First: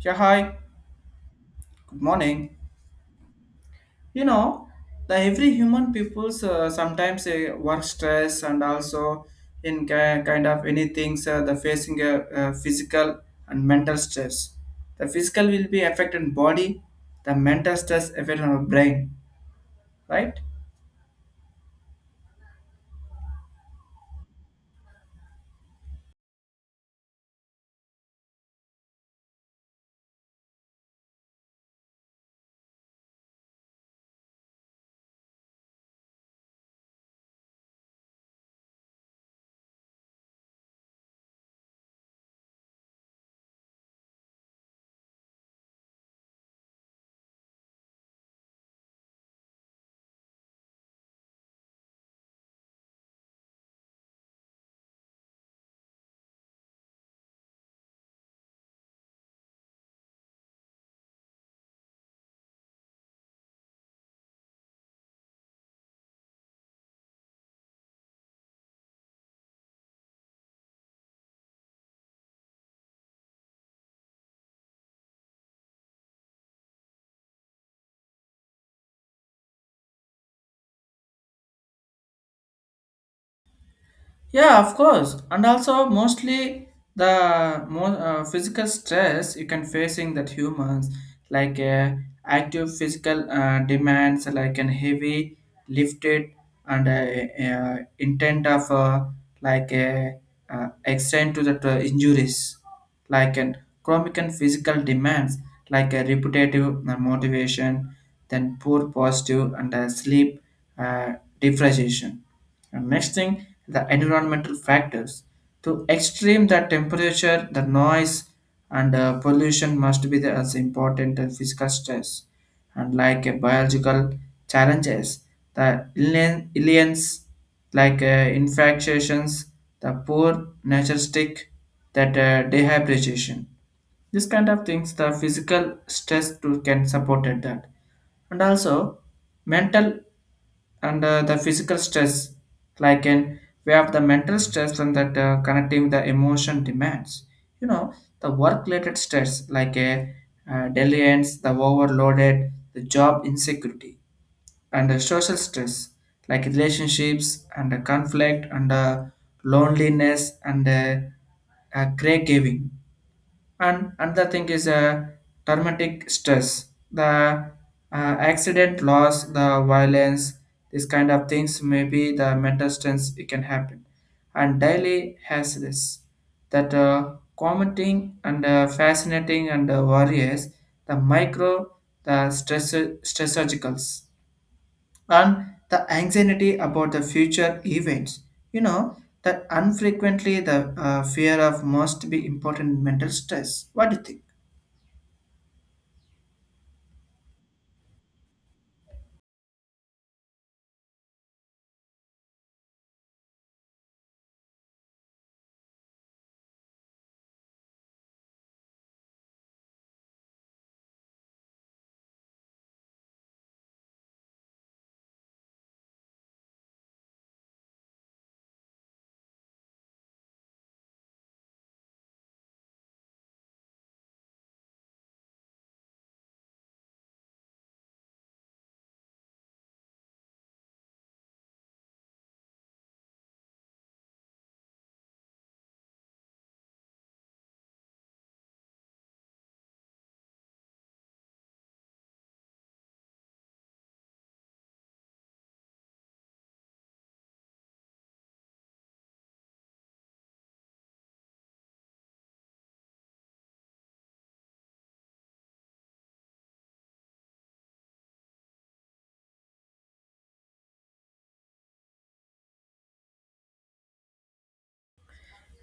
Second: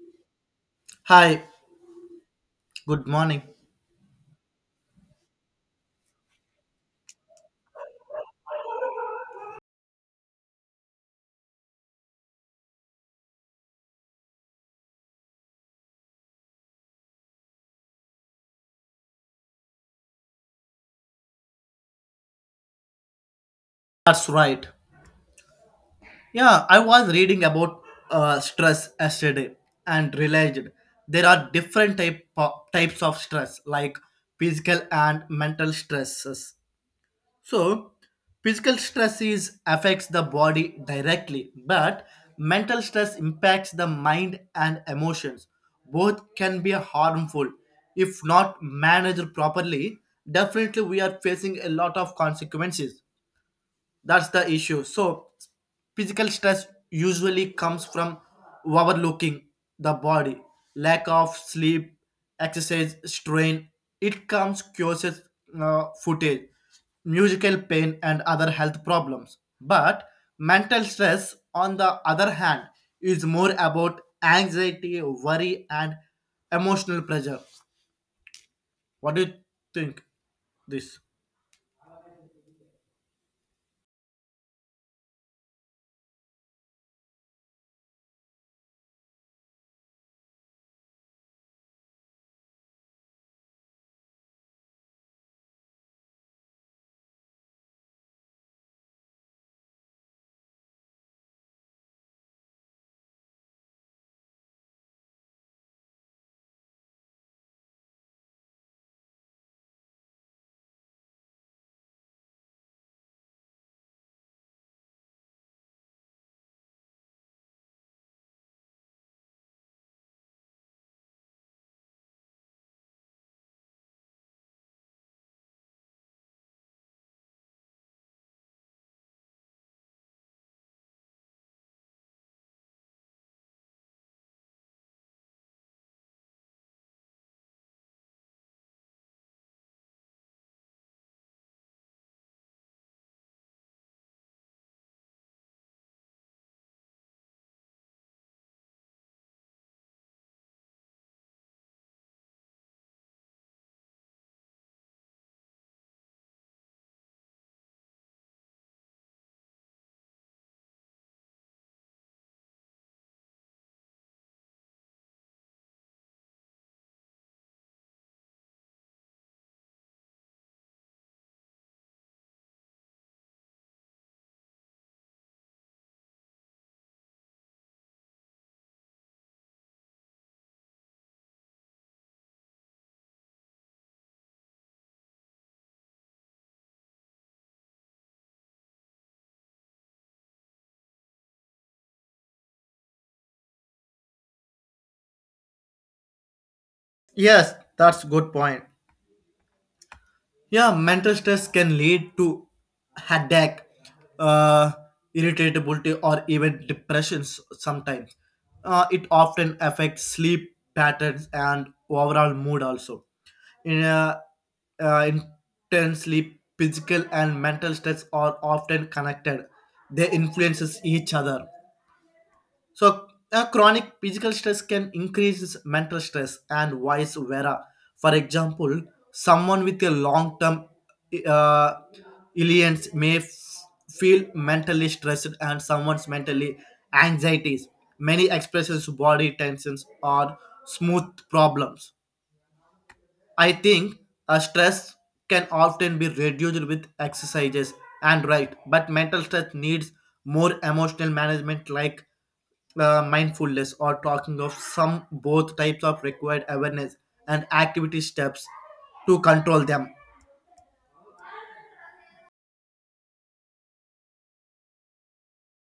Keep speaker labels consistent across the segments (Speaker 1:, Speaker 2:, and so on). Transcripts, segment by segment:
Speaker 1: Yeah, hi.
Speaker 2: Hi,
Speaker 1: Good morning.
Speaker 2: good morning.
Speaker 1: You know, the every human peoples sometimes work stress and also in kind of any things the facing a, physical and mental stress. The physical will be affected in body, the mental stress affect our brain, right?
Speaker 2: That's right. Yeah, I was reading about stress yesterday and realized there are different types of stress, like physical and mental stresses. So, physical stress is affects the body directly, but mental stress impacts the mind and emotions. Both can be harmful if not managed properly. Definitely, we are facing a lot of consequences. That's the issue. So physical stress usually comes from overlooking the body, lack of sleep, exercise strain. It comes causes footage, musical pain and other health problems. But mental stress, on the other hand, is more about anxiety, worry and emotional pressure. What do you think this?
Speaker 1: Yeah, of course. And also, mostly the more physical stress you can facing that humans like active physical demands like an heavy lifted and intent of like extend to the injuries like an chronic and physical demands like a repetitive motivation then poor positive and sleep uh, deprivation and next thing, the environmental factors. To extreme the temperature, the noise, and pollution must be the, as important as physical stress. And like biological challenges, the aliens, like infections, the poor nature stick, that dehydration. This kind of things, the physical stress too can support at that and also mental and the physical stress like in we have the mental stress and that connecting the emotion demands, you know, the work related stress like a delayance the overloaded the job insecurity and the social stress like relationships and the conflict and loneliness and caregiving and another thing is traumatic stress, the accident, loss, the violence, this kind of things. Maybe the mental stress it can happen, and daily has this that commenting and fascinating and worries, the micro, the stress stressogicals, and the anxiety about the future events. You know that unfrequently the fear of must be important mental stress. What do you think?
Speaker 2: Yes, that's good point. Yeah, mental stress can lead to headache, uh, irritability, or even depressions sometimes. It often affects sleep patterns and overall mood also. In a, uh, Intensely, physical and mental stress are often connected. They influences each other. So, chronic physical stress can increase mental stress and vice versa. For example, someone with a long term uh, illness may feel mentally stressed, and someone's mentally anxieties. Many expressions, body tensions, or smooth problems. I think stress can often be reduced with exercises and right, but mental stress needs more emotional management like mindfulness or talking of some both types of required awareness and activity steps to control them.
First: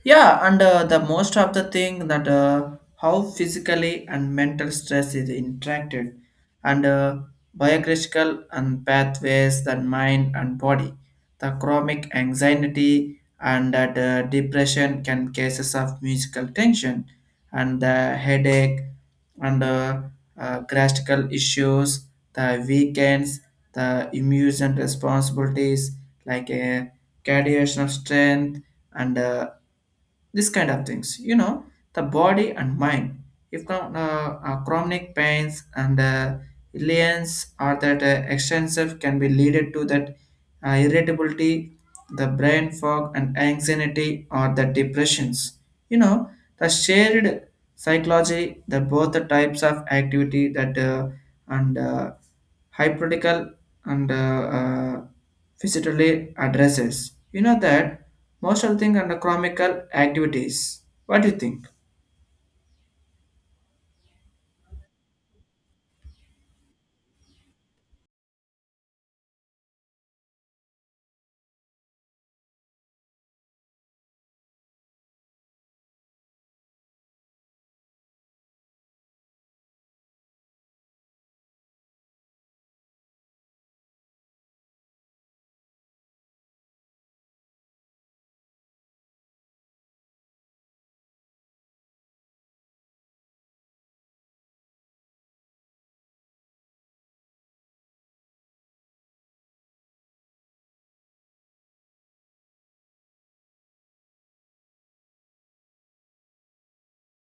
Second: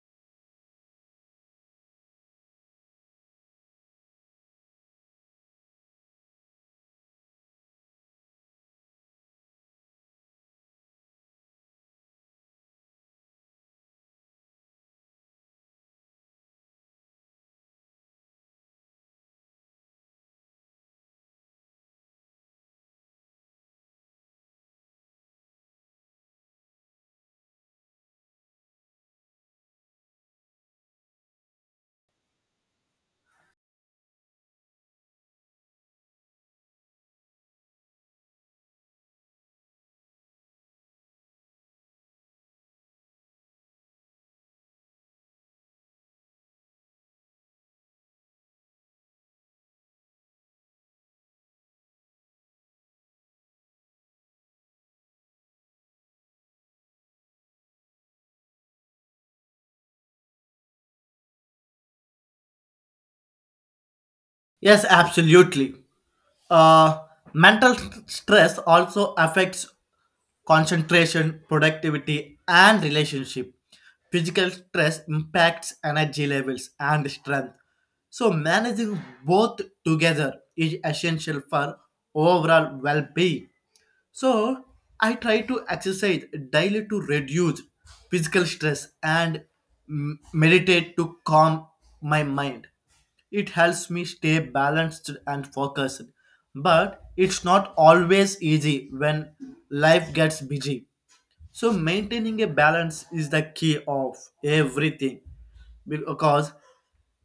Speaker 1: Yeah, and the most of the thing that how physically and mental stress is interacted, and biographical and pathways that mind and body, the chronic anxiety and that depression can cases of musical tension, and the headache, and gastrical issues, the weekends, the immune responsibilities like a cardiovascular strength and this kind of things, you know, the body and mind if chronic pains and liens or that extensive can be leaded to that irritability, the brain fog, and anxiety or the depressions. You know, the shared psychology, the both the types of activity that and hypothetical and physically addresses. You know that most of the thing under chronical activities. What do you think?
Speaker 2: Yes, absolutely. Uh, mental stress also affects concentration, productivity, and relationship. Physical stress impacts energy levels and strength. So, managing both together is essential for overall well being. So I try to exercise daily to reduce physical stress and meditate to calm my mind. It helps me stay balanced and focused. But it's not always easy when life gets busy. So maintaining a balance is the key of everything, because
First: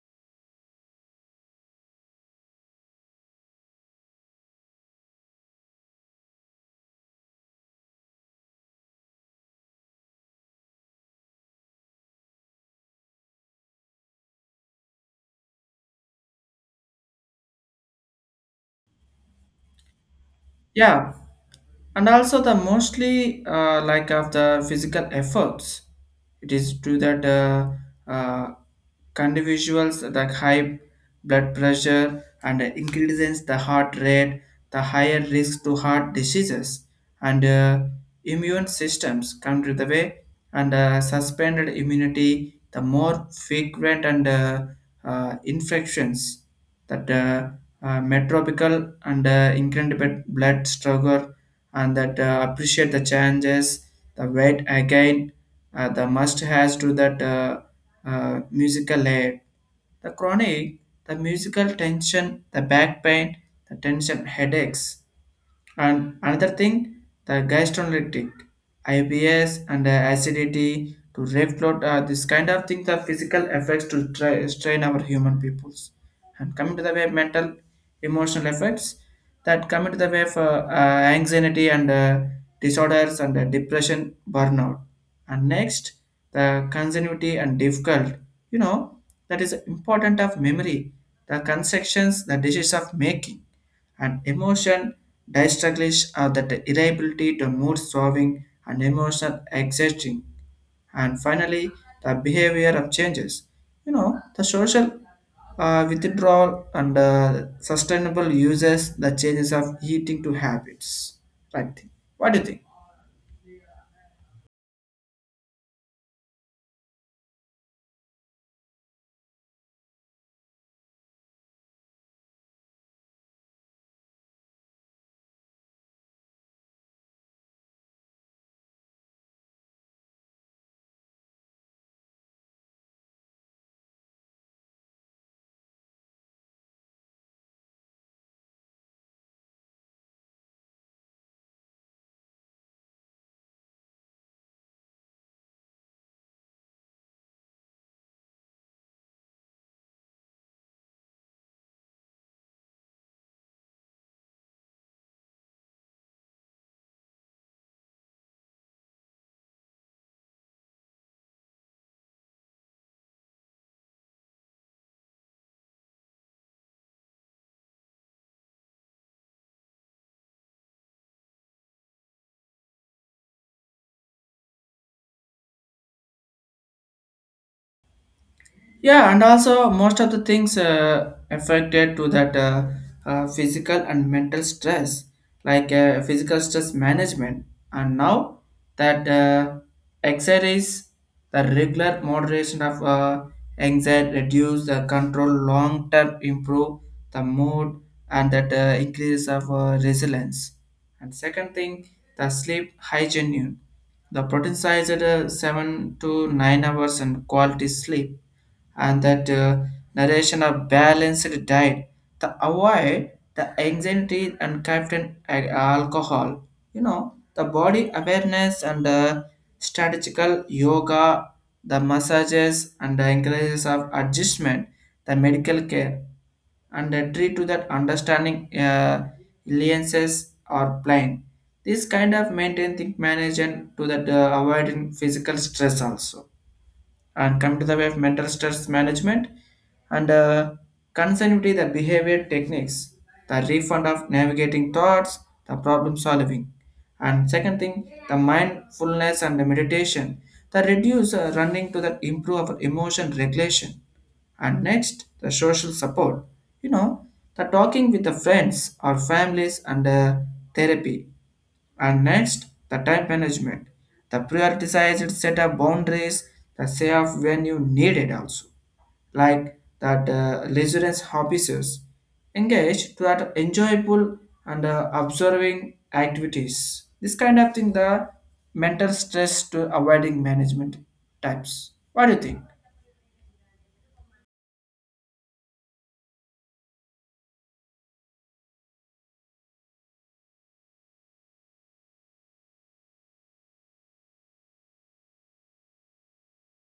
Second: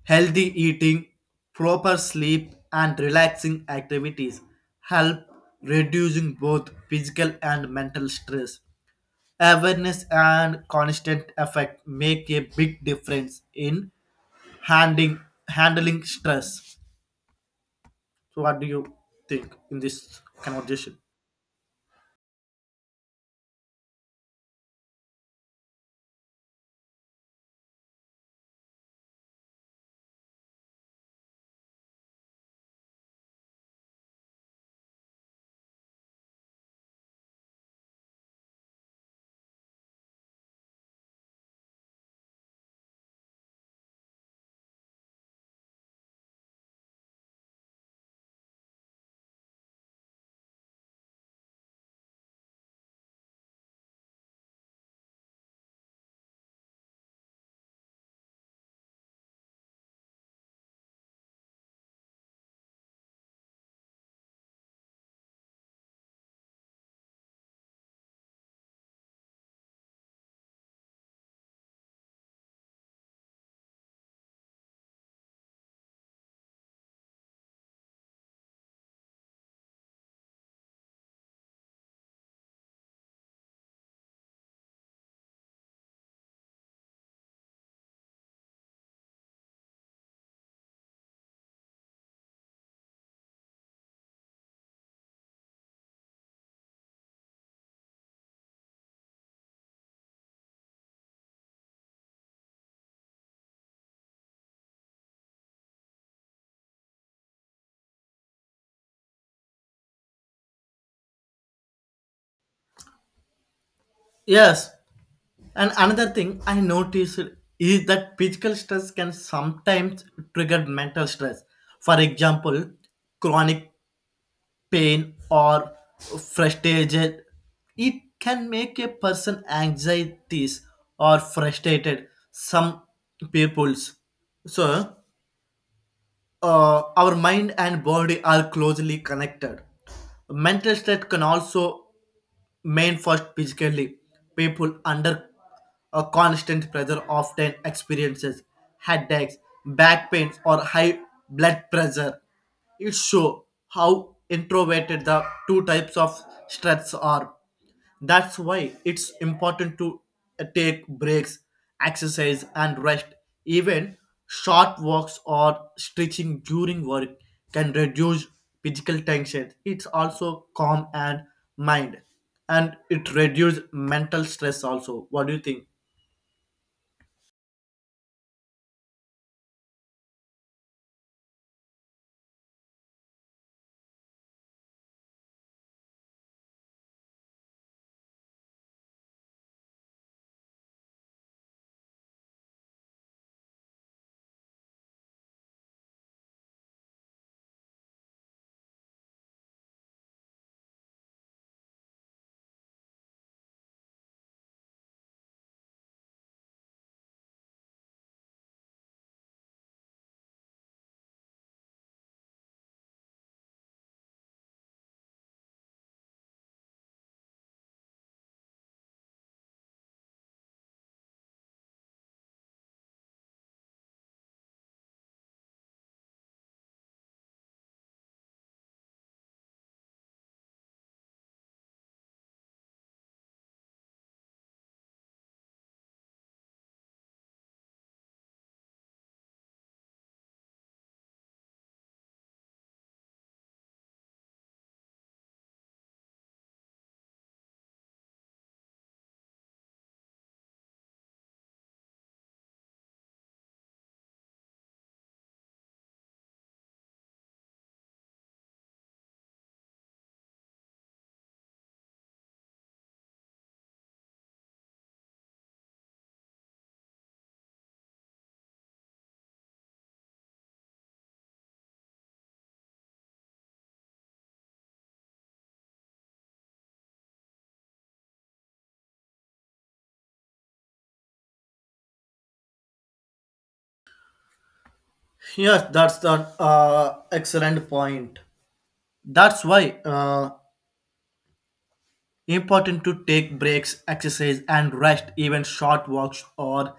Speaker 2: healthy eating, proper sleep and relaxing activities help reducing both physical and mental stress. Awareness and constant effort make a big difference in handling handling stress. So what do you think in this conversation?
Speaker 1: Yeah, and also the mostly like of the physical efforts. It is true that uh, individuals like high blood pressure and increases the heart rate, the higher risk to heart diseases and immune systems come to the way and suspended immunity, the more frequent and infections that metropical and incredible blood struggle and that appreciate the changes the weight again the must has to that musical layer the chronic the musical tension the back pain the tension headaches and another thing the gastrolytic IBS and acidity to reflux this kind of thing the physical effects to try, strain our human peoples and coming to the way of mental emotional effects that coming to the way of anxiety and disorders and depression, burnout. And next, the continuity and difficult. You know, that is important of memory, the constructions, the dishes of making, and emotion distraglish are that irritability to mood solving and emotional exhausting and finally the behavior of changes, you know, the social withdrawal and sustainable uses the changes of eating to habits, right? What do you think?
Speaker 2: Yes. And another thing I noticed is that physical stress can sometimes trigger mental stress. For example, chronic pain or frustration. It can make a person anxieties or frustrated. Some people's. So our mind and body are closely connected. Mental state can also manifest physically. People under a constant pressure often experiences headaches, back pains, or high blood pressure. It shows how introverted the two types of stress are. That's why it's important to take breaks, exercise, and rest. Even short walks or stretching during work can reduce physical tension. It's also calm and mind, and it reduces mental stress. Also, what do you think?
Speaker 1: Yeah, and also most of the things affected to that physical and mental stress, like physical stress management, and now that exercise, the regular moderation of anxiety reduce the control, long term improve the mood, and that increase of resilience. And second thing, the sleep hygiene. The protein size at 7 to 9 hours and quality sleep and that narration are balanced diet to avoid the anxiety and content alcohol. You know, the body awareness and strategical yoga, the massages and the encourages of adjustment, the medical care and treat to that understanding alliances or plain. This kind of maintain think management to that avoiding physical stress also and come to the way of mental stress management and continuity the behavior techniques the refund of navigating thoughts the problem solving and second thing the mindfulness and the meditation the reduce running to the improve our emotion regulation and next the social support, you know, the talking with the friends or families and therapy and next, the time management. The prioritized set of boundaries, the say of when you need it also. Like that residence hobbies, engage to that enjoyable and observing activities. This kind of thing, the mental stress to avoiding management types. What do you think?
Speaker 2: Yes, that's the excellent point. That's why important to take breaks, exercise, and rest. Even short walks or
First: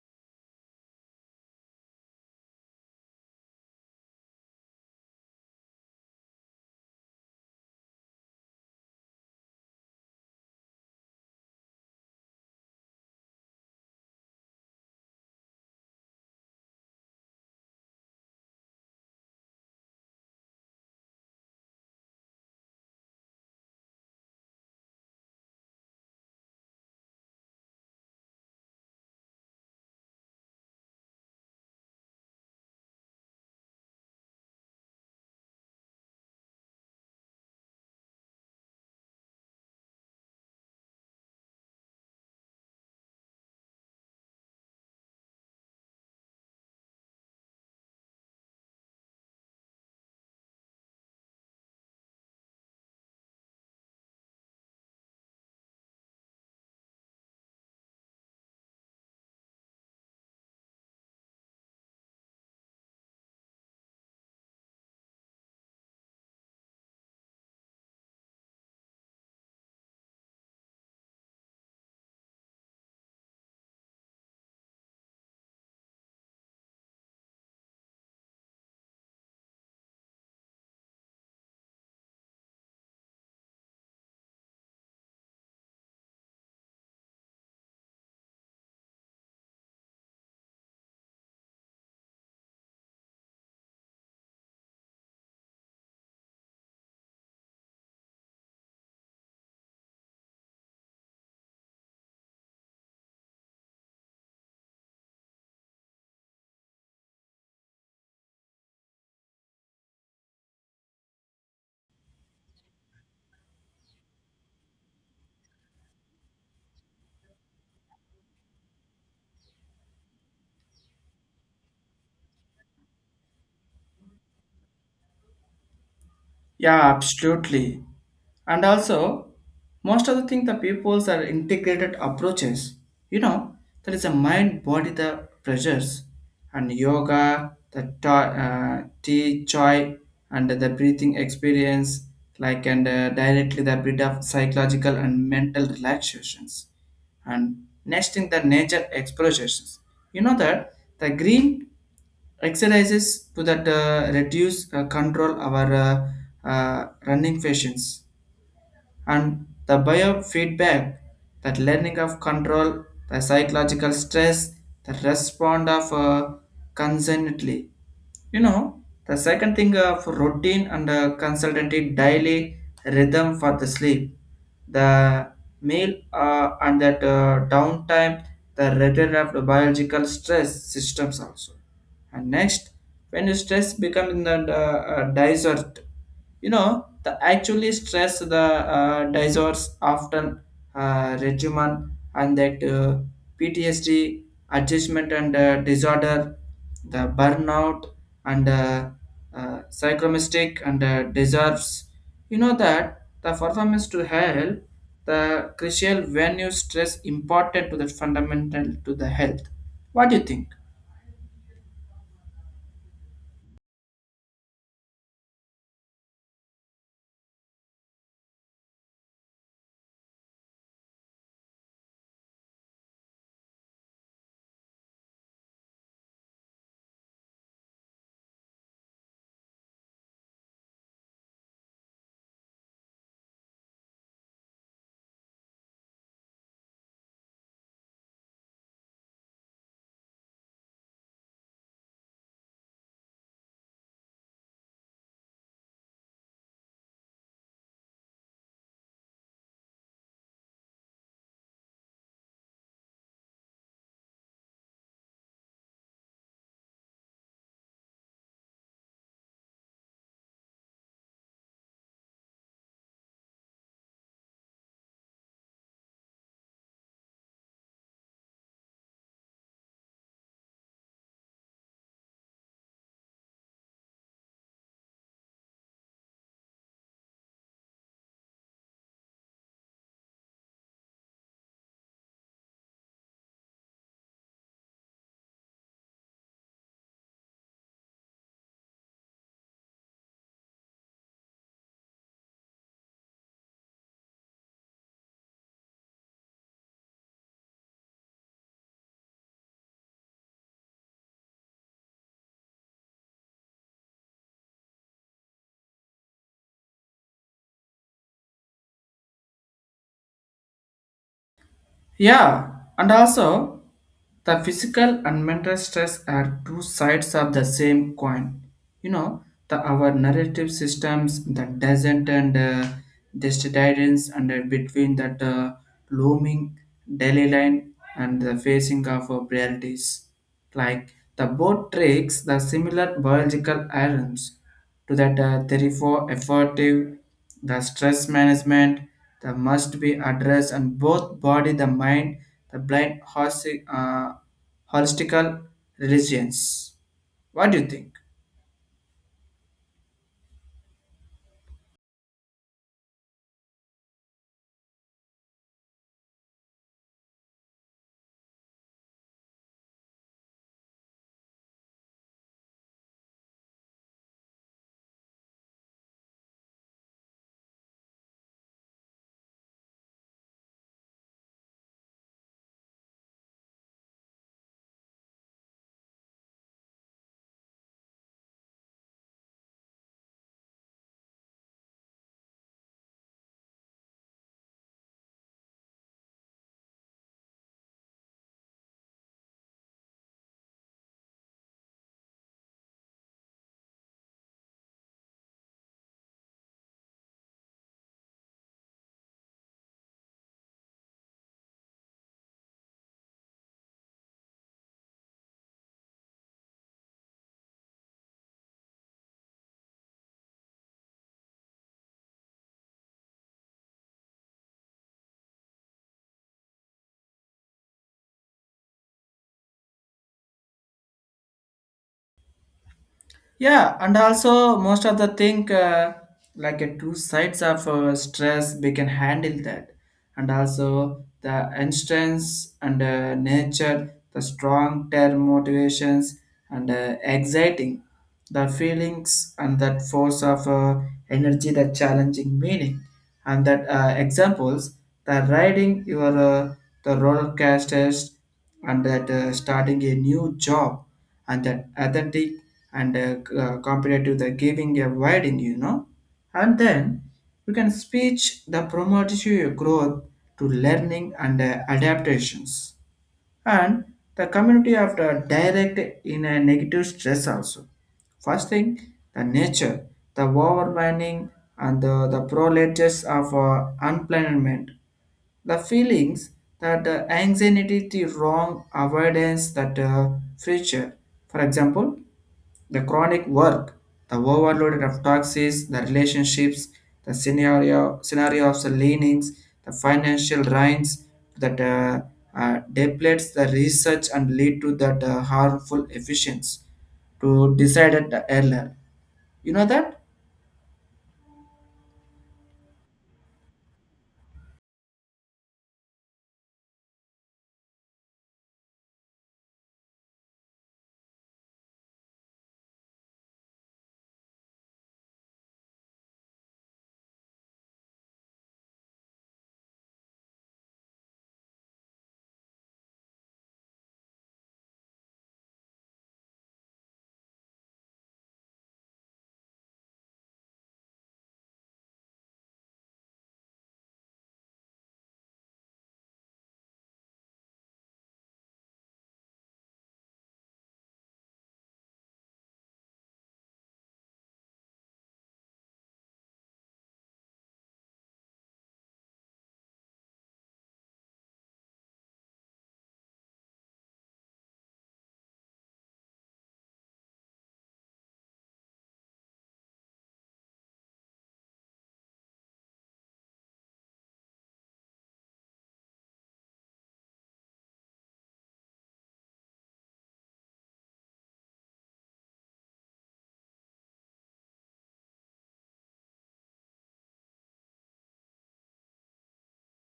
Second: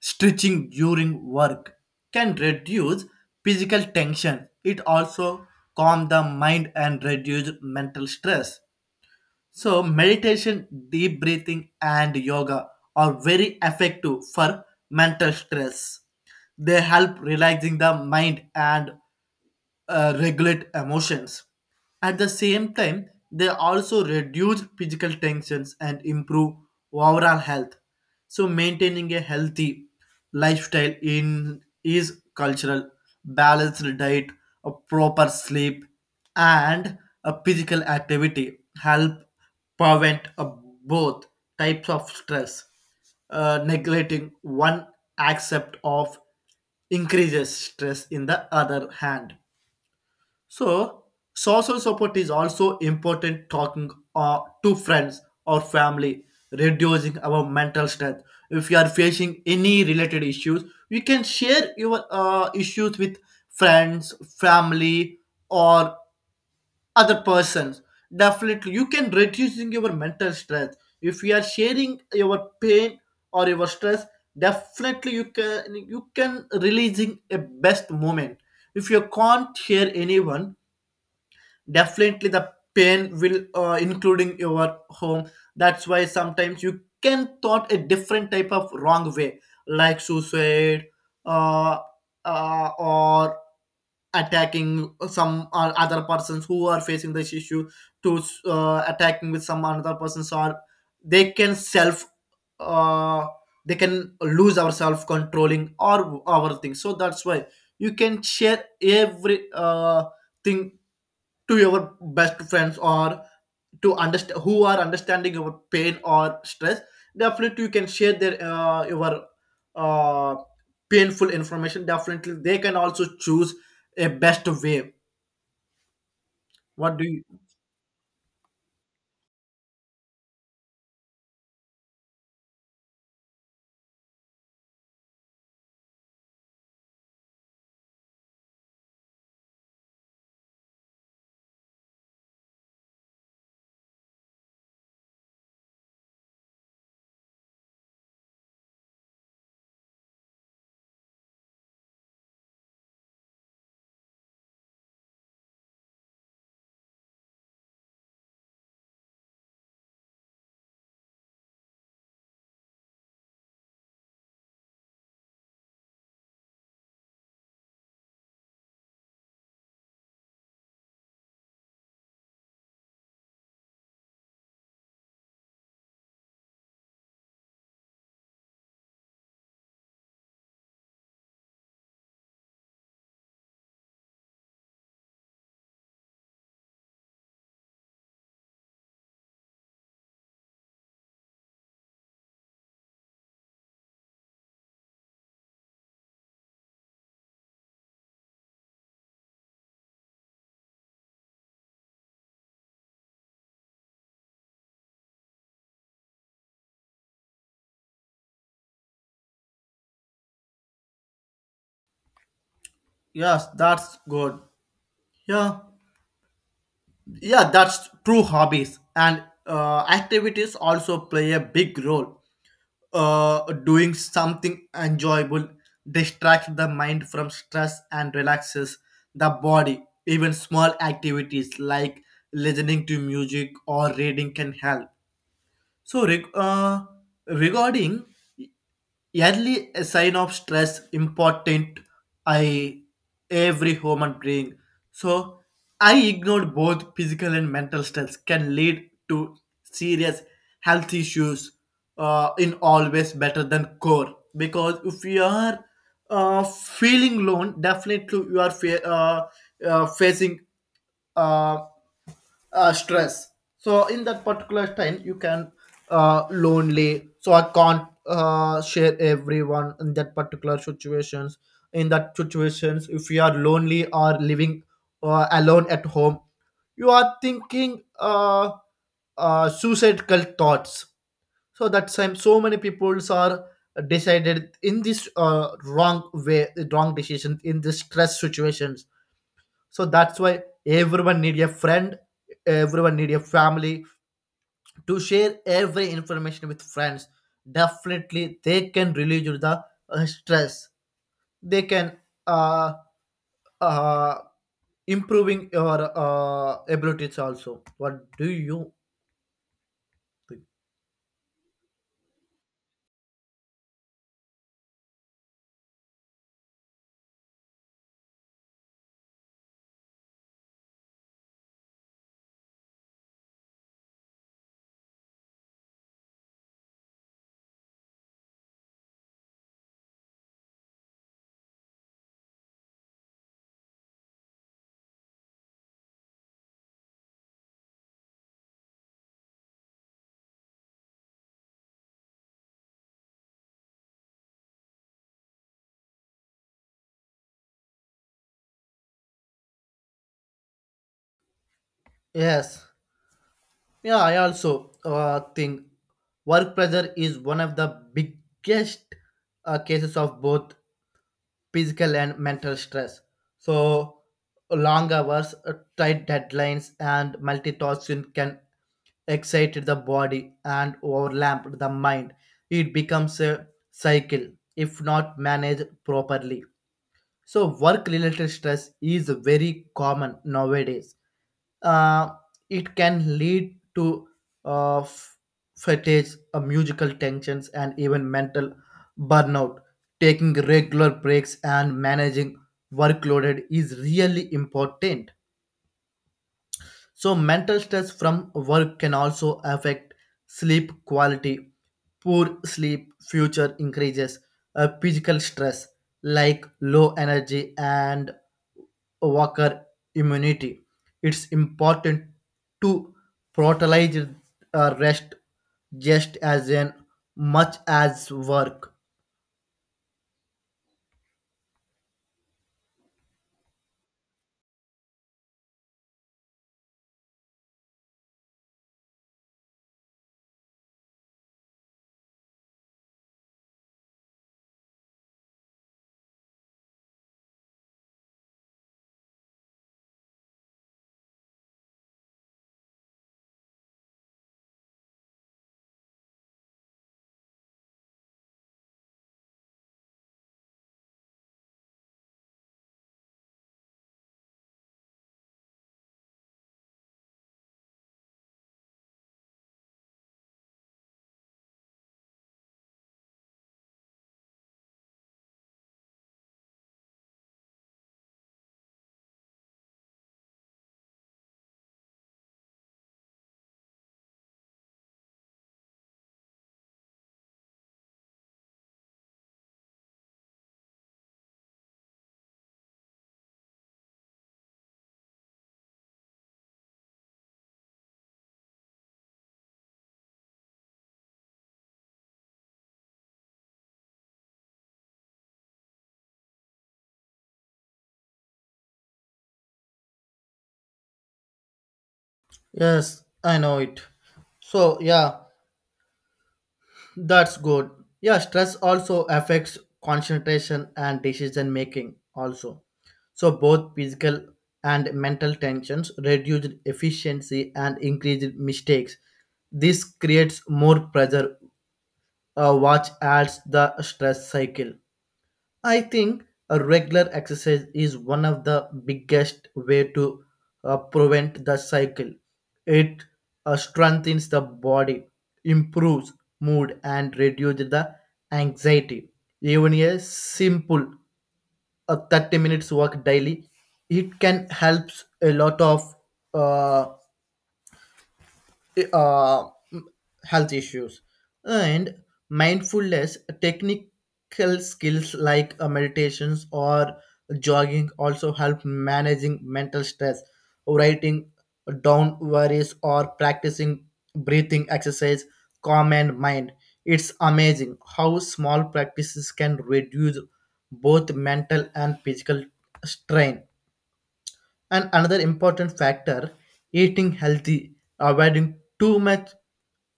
Speaker 2: stretching during work can reduce physical tension. It also calm the mind and reduce mental stress. So meditation, deep breathing, and yoga are very effective for mental stress. They help relaxing the mind and regulate emotions. At the same time, they also reduce physical tensions and improve overall health. So, maintaining a healthy lifestyle in is cultural, balanced diet, a proper sleep, and a physical activity help prevent both types of stress. Neglecting one aspect of increases stress in the other hand. So, social support is also important, talking to friends or family, reducing our mental strength. If you are facing any related issues, you can share your issues with friends, family, or other persons. Definitely, you can reducing your mental stress. If you are sharing your pain or your stress, definitely you can releasing a best moment. If you can't share anyone, definitely the pain will including your home. That's why sometimes you can thought a different type of wrong way, like suicide, uh, or attacking some or other persons who are facing this issue, to attacking with some another persons, or they can self uh, they can lose our self controlling or our thing. So that's why you can share every thing to your best friends or to understand who are understanding your pain or stress. Definitely you can share their your uh, painful information. Definitely they can also choose a best way.
Speaker 1: Yeah,
Speaker 2: What do you?
Speaker 1: absolutely. And also, most of the thing the peoples are integrated approaches. You know, there is a mind body the pressures and yoga, the tea, chai, and the breathing experience, like and directly the bit of psychological and mental relaxations. And next thing the nature explorations. You know that the green exercises to that reduce control our running patients and the biofeedback that learning of control the psychological stress the respond of concernedly, you know, the second thing of routine and consultancy daily rhythm for the sleep, the meal and that downtime, the return of the biological stress systems also. And next, when the stress becomes the desert, you know the actually stress the disorder often regimen and that PTSD adjustment and disorder the burnout and psychomistic and deserves, you know that the performance to help the crucial when you stress important to the fundamental to the health. What do you think?
Speaker 2: Yes, that's good. Yeah. Yeah, that's true. Hobbies and activities also play a big role. Uh, doing something enjoyable distracts the mind from stress and relaxes the body. Even small activities like listening to music or reading can help. So, regarding early a sign of stress important, I every human being. So I ignored both physical and mental stress can lead to serious health issues. Uh, in always better than core, because if you are feeling alone, definitely you are facing uh, stress. So in that particular time you can lonely, so I can't share everyone in that particular situations. In that situations, if you are lonely or living alone at home, you are thinking suicidal thoughts. So that time so many peoples are decided in this wrong way, wrong decision in this stress situations. So that's why everyone need a friend, everyone need a family to share every information with friends. Definitely they can relieve the stress. They can uh, uh, improving your abilities also. What do you think?
Speaker 1: Yeah, and also the physical and mental stress are two sides of the same coin. You know, the our narrative systems that doesn't and distance and between that looming daily line and the facing of realities. Like the boat takes the similar biological irons to that therefore effective the stress management that must be addressed and both body the mind the blind holistic holistical religions. What do you think?
Speaker 2: Yes. Yeah, I also think work pressure is one of the biggest cases of both physical and mental stress. So, long hours, tight deadlines, and multitasking can excite the body and overlap the mind. It becomes a cycle if not managed properly. So, work related stress is very common nowadays. Uh, it can lead to uh, f- fatigue, musical tensions, and even mental burnout. Taking regular breaks and managing workload is really important. So, mental stress from work can also affect sleep quality. Poor sleep future increases physical stress like low energy and worker immunity. It's important to prioritize rest just as in much as work.
Speaker 1: Yeah, and also most of the thing like a two sides of stress we can handle that, and also the instance and nature, the strong term motivations and exciting, the feelings and that force of energy, the challenging meaning, and that examples the riding your the roller coasters and that starting a new job and that authentic and compared the giving a widening, you know. And then you can speech the promotes your growth to learning and adaptations. And the community after direct in a negative stress also. First thing, the nature, the overwhelming and the proletariats of unplanned the feelings that the anxiety the wrong avoidance that future, for example, the chronic work the overloaded of toxins the relationships the scenario of the leanings the financial drains that depletes the research and lead to that harmful efficiency to decide at the earlier, you know that.
Speaker 2: Yes, I know it. So, yeah, that's good. Yeah, stress also affects concentration and decision making also. So both physical and mental tensions reduce efficiency and increase mistakes. This creates more pressure, which adds the stress cycle. I think a regular exercise is one of the biggest way to prevent the cycle. It strengthens the body, improves mood, and reduces the anxiety. Even a simple 30 minutes walk daily, it can help a lot of uh, uh, health issues and mindfulness technical skills like meditations or jogging also help managing mental stress, writing down worries or practicing breathing exercise calm and mind. It's amazing how small practices can reduce both mental and physical strain. And another important factor, eating healthy, avoiding too much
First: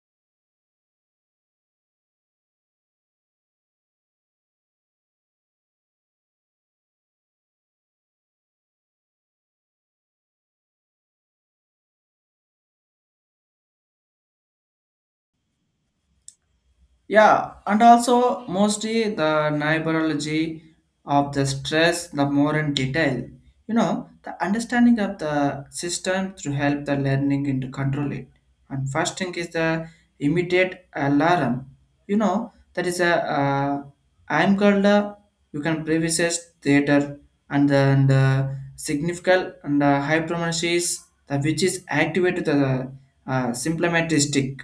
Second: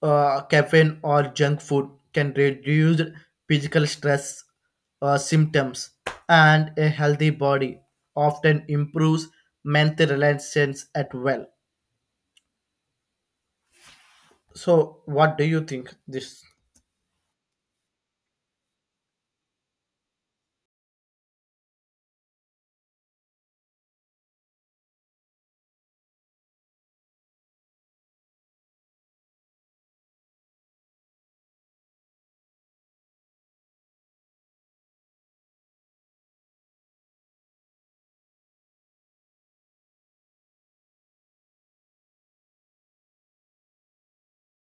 Speaker 2: caffeine or junk food can reduce physical stress symptoms, and a healthy body often improves mental relations at well. So, what do you think?
Speaker 1: Yeah, and also mostly the neurology of the stress, the more in detail. You know, the understanding of the system to help the learning and to control it. And first thing is the immediate alarm. You know, that is a I'm called you can previous theater and significant and hypermonesis the which is activated the symptomatistic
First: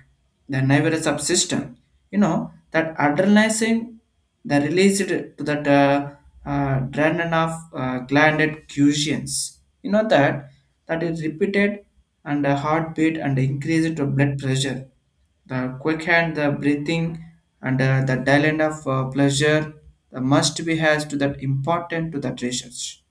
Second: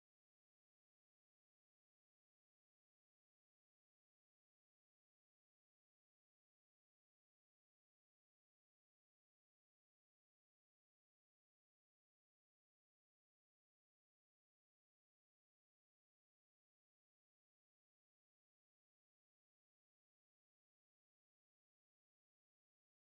Speaker 1: the nervous subsystem. You know that adrenaline the released to that adrenaline of glanded cushions. You know that that is repeated and heartbeat and increased to blood pressure the quickened the breathing and the dialect of pleasure the must be has to that important to that research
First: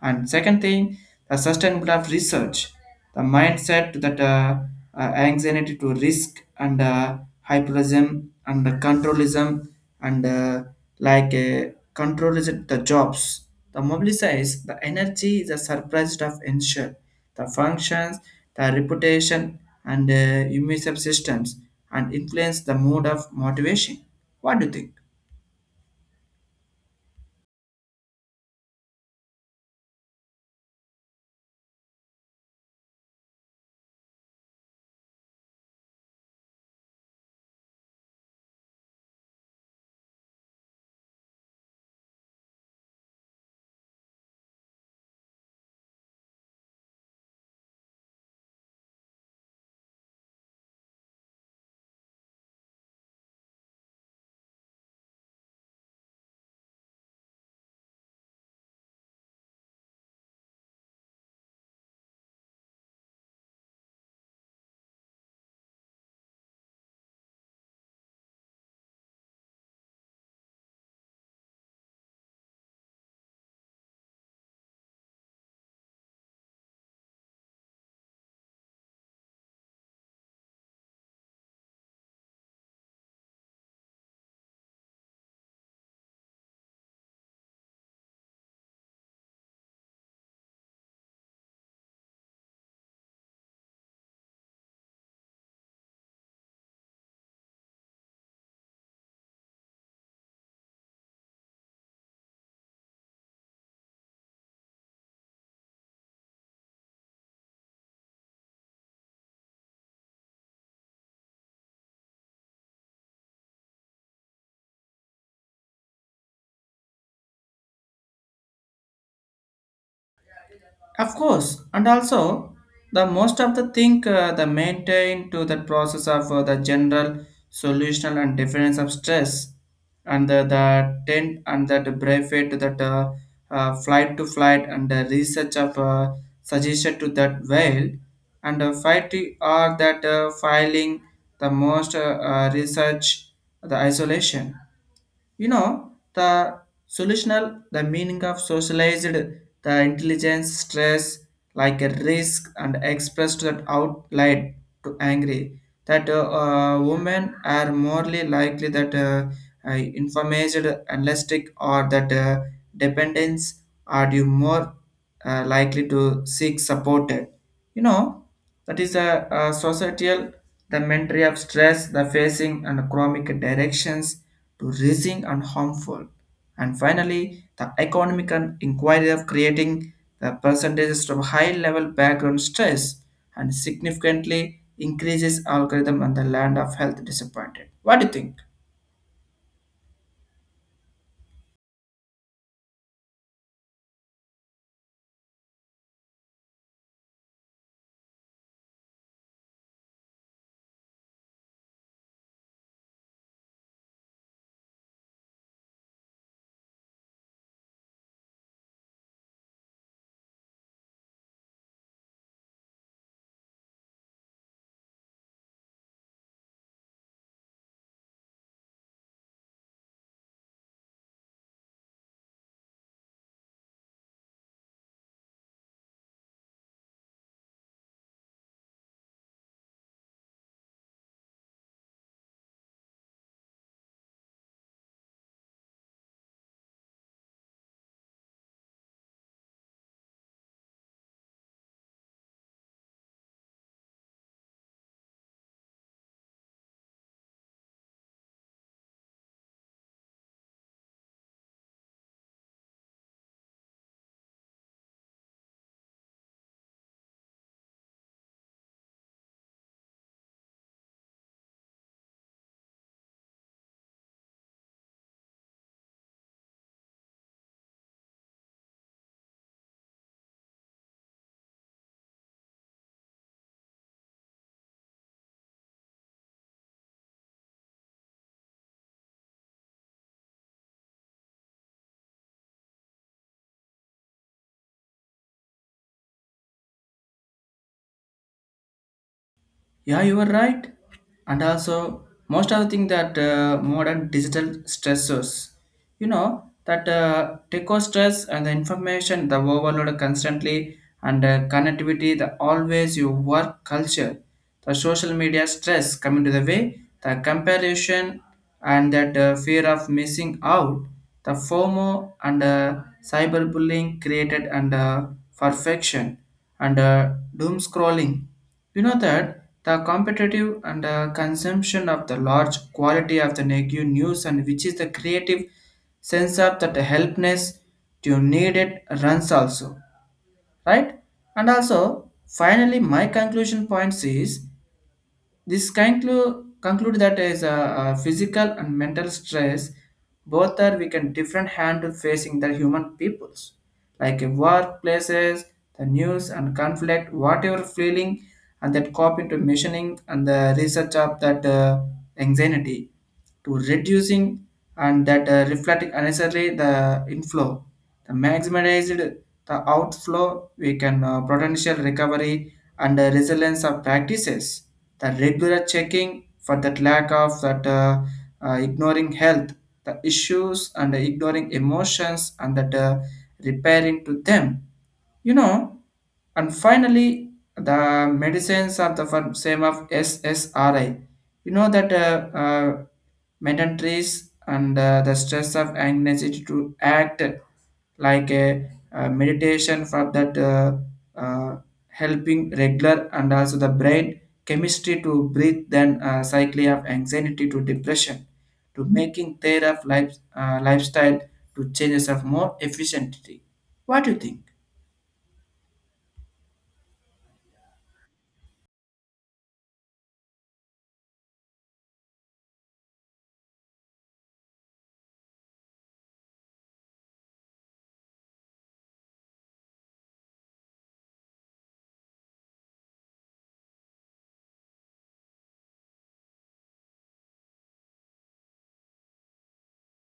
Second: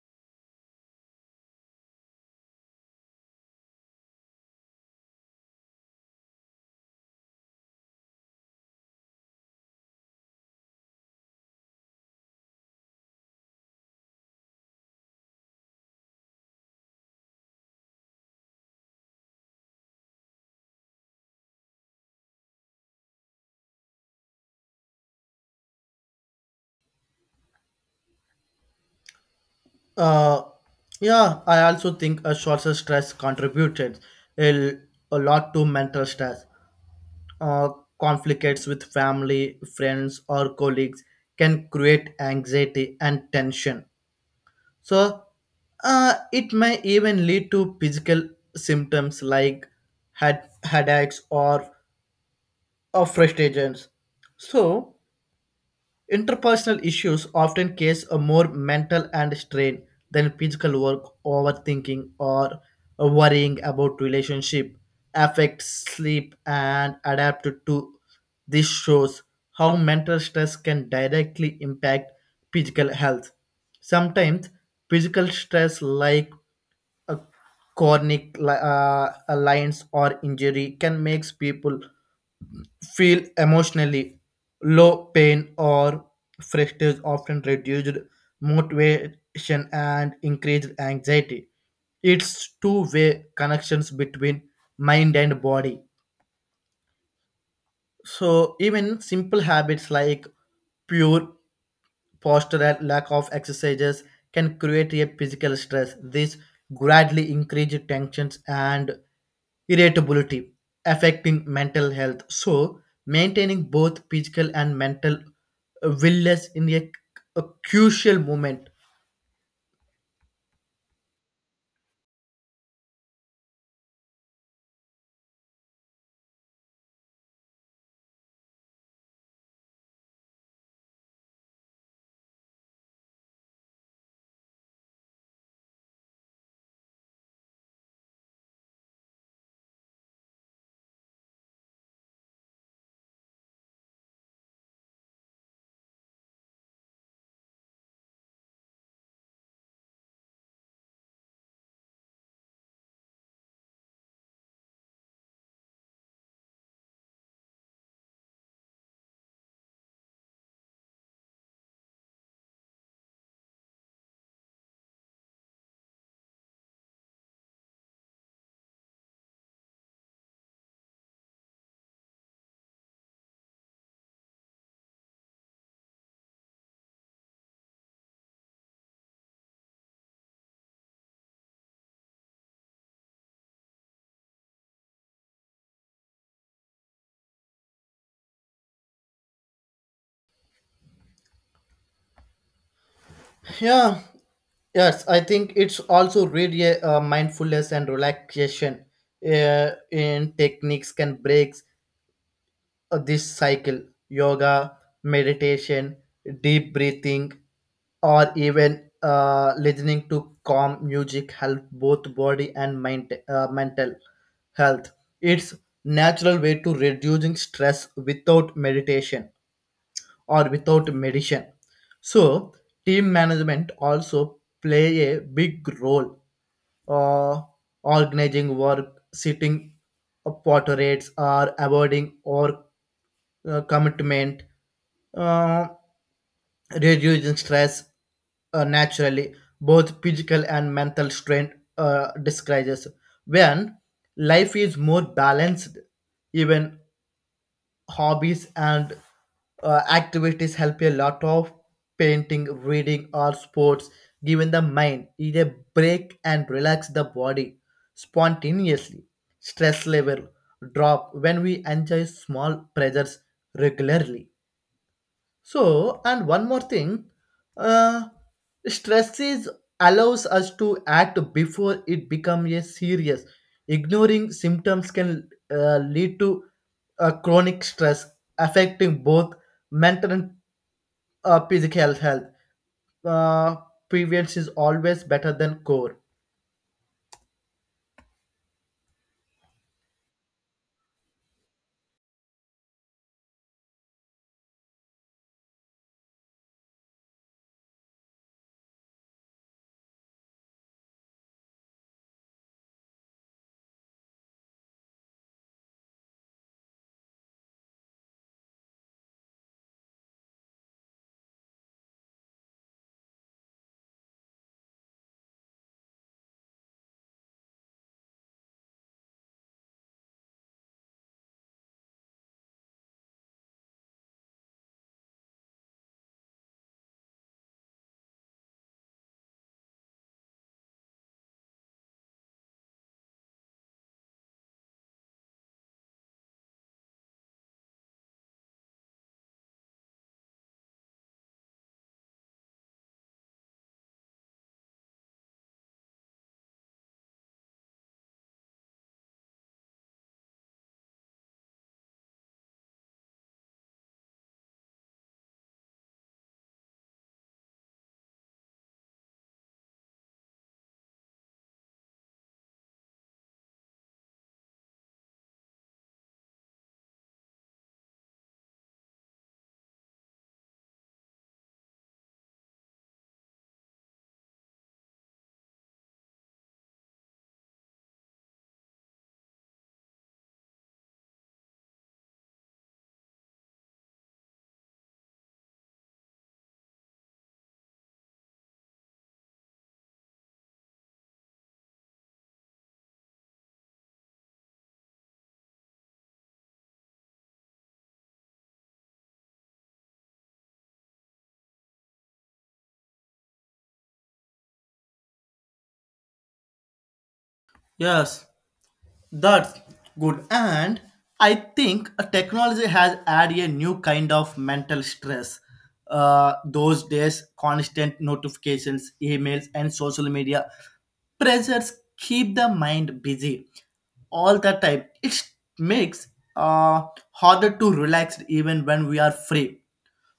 Speaker 1: and second thing, the sustainable of research, the mindset that anxiety to risk and hyperism and the controlism and like control is it the jobs. The mobilize the energy is a surprise of ensure the functions, the reputation and immune systems and influence the mode of motivation. What do you think?
Speaker 2: uh, yeah, I also think a shorter stress contributed a, a lot to mental stress. Uh, conflicts with family, friends, or colleagues can create anxiety and tension. So, it may even lead to physical symptoms like headaches or frustrations. So, interpersonal issues often cause a more mental and strain than physical work, overthinking, or worrying about relationship affects sleep and adapt to. This shows how mental stress can directly impact physical health. Sometimes physical stress like a chronic lines or injury can make people feel emotionally. Low pain or frustration often reduced motivation and increased anxiety. It's two-way connections between mind and body. So even simple habits like pure postural lack of exercises can create a physical stress. This gradually increases tensions and irritability, affecting mental health. So, maintaining both physical and mental wellness in a crucial moment.
Speaker 1: Of course, and also the most of the thing the maintain to the process of the general solution and difference of stress and the tent and that benefit to that flight to flight and the research of suggestion to that whale and fight are that filing the most research the isolation, you know, the solutional, the meaning of socialized, the intelligence, stress, like a risk and expressed that outlet to angry. That women are morely likely that information, elastic, or that dependence are you more likely to seek supported. You know, that is a societal the mentality of stress, the facing and chronic directions, to raising and harmful. And finally, the economic and inquiry of creating the percentages from high level background stress and significantly increases algorithm and the land of health disappointed. What do you think?
Speaker 2: Yeah, yes, I think it's also really mindfulness and relaxation in techniques can breaks this cycle, yoga, meditation, deep breathing, or even listening to calm music help both body and mind, mental health. It's natural way to reducing stress without meditation or without medicine. So, team management also play a big role. Uh, organizing work, setting pot rates, or avoiding or commitment, uh, reducing stress naturally, both physical and mental strain decreases. When life is more balanced, even hobbies and activities help a lot of painting, reading or sports, giving the mind is a break and relax the body spontaneously. Stress level drop when we enjoy small pleasures regularly. So, and one more thing, uh, stress is allows us to act before it becomes a serious. Ignoring symptoms can lead to chronic stress affecting both mental and physical health. Uh, prevention is always better than cure.
Speaker 1: Yeah, you are right. And also, most of the thing that modern digital stressors, you know, that techo stress and the information, the overload constantly, and connectivity, the always you work culture, the social media stress coming to the way, the comparison and that fear of missing out, the FOMO and cyberbullying created and perfection and doom scrolling, you know that the competitive and consumption of the large quality of the negative news and which is the creative sense of that helpness to need it runs also, right? And also, finally, my conclusion points is this conclude that is a, physical and mental stress, both are we can different handle facing the human peoples, like in workplaces, the news and conflict, whatever feeling, and that coping to machining and the research of that anxiety to reducing and that reflecting unnecessarily the inflow. The maximized the outflow, we can potential recovery and resilience of practices. The regular checking for that lack of that ignoring health, the issues and ignoring emotions and that repairing to them. You know, and finally, the medicines of the firm same of SSRI. You know that mandatories and the stress of anxiety to act like a, meditation for that uh, helping regular and also the brain chemistry to breathe then cycle of anxiety to depression to making their of life, lifestyle to changes of more efficiency. What do you think?
Speaker 2: Yes, that's good. And I think technology has added a new kind of mental stress. Those days, constant notifications, emails, and social media pressures keep the mind busy all the time. It makes uh, harder to relax even when we are free.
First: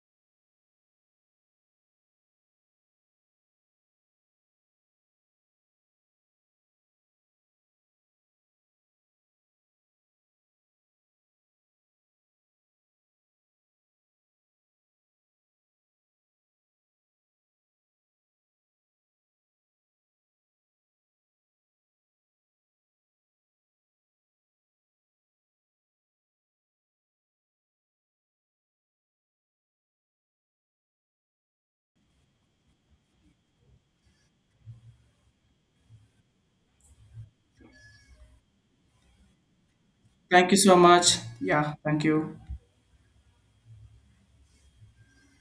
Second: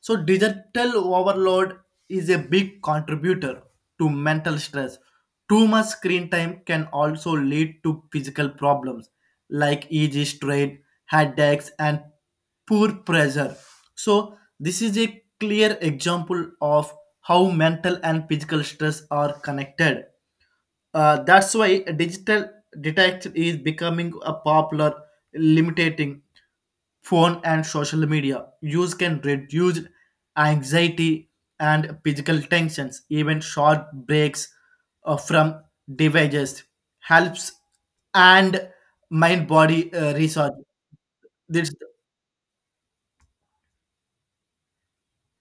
Speaker 2: So, digital overload is a big contributor to mental stress. Too much screen time can also lead to physical problems like EG strain, headaches, and poor pressure. So, this is a clear example of how mental and physical stress are connected. That's why digital detection is becoming a popular, limiting phone and social media use can reduce anxiety and physical tensions. Even short breaks from devices helps and mind body
Speaker 1: Thank
Speaker 2: research
Speaker 1: you so much.
Speaker 2: this.
Speaker 1: Yeah, thank you.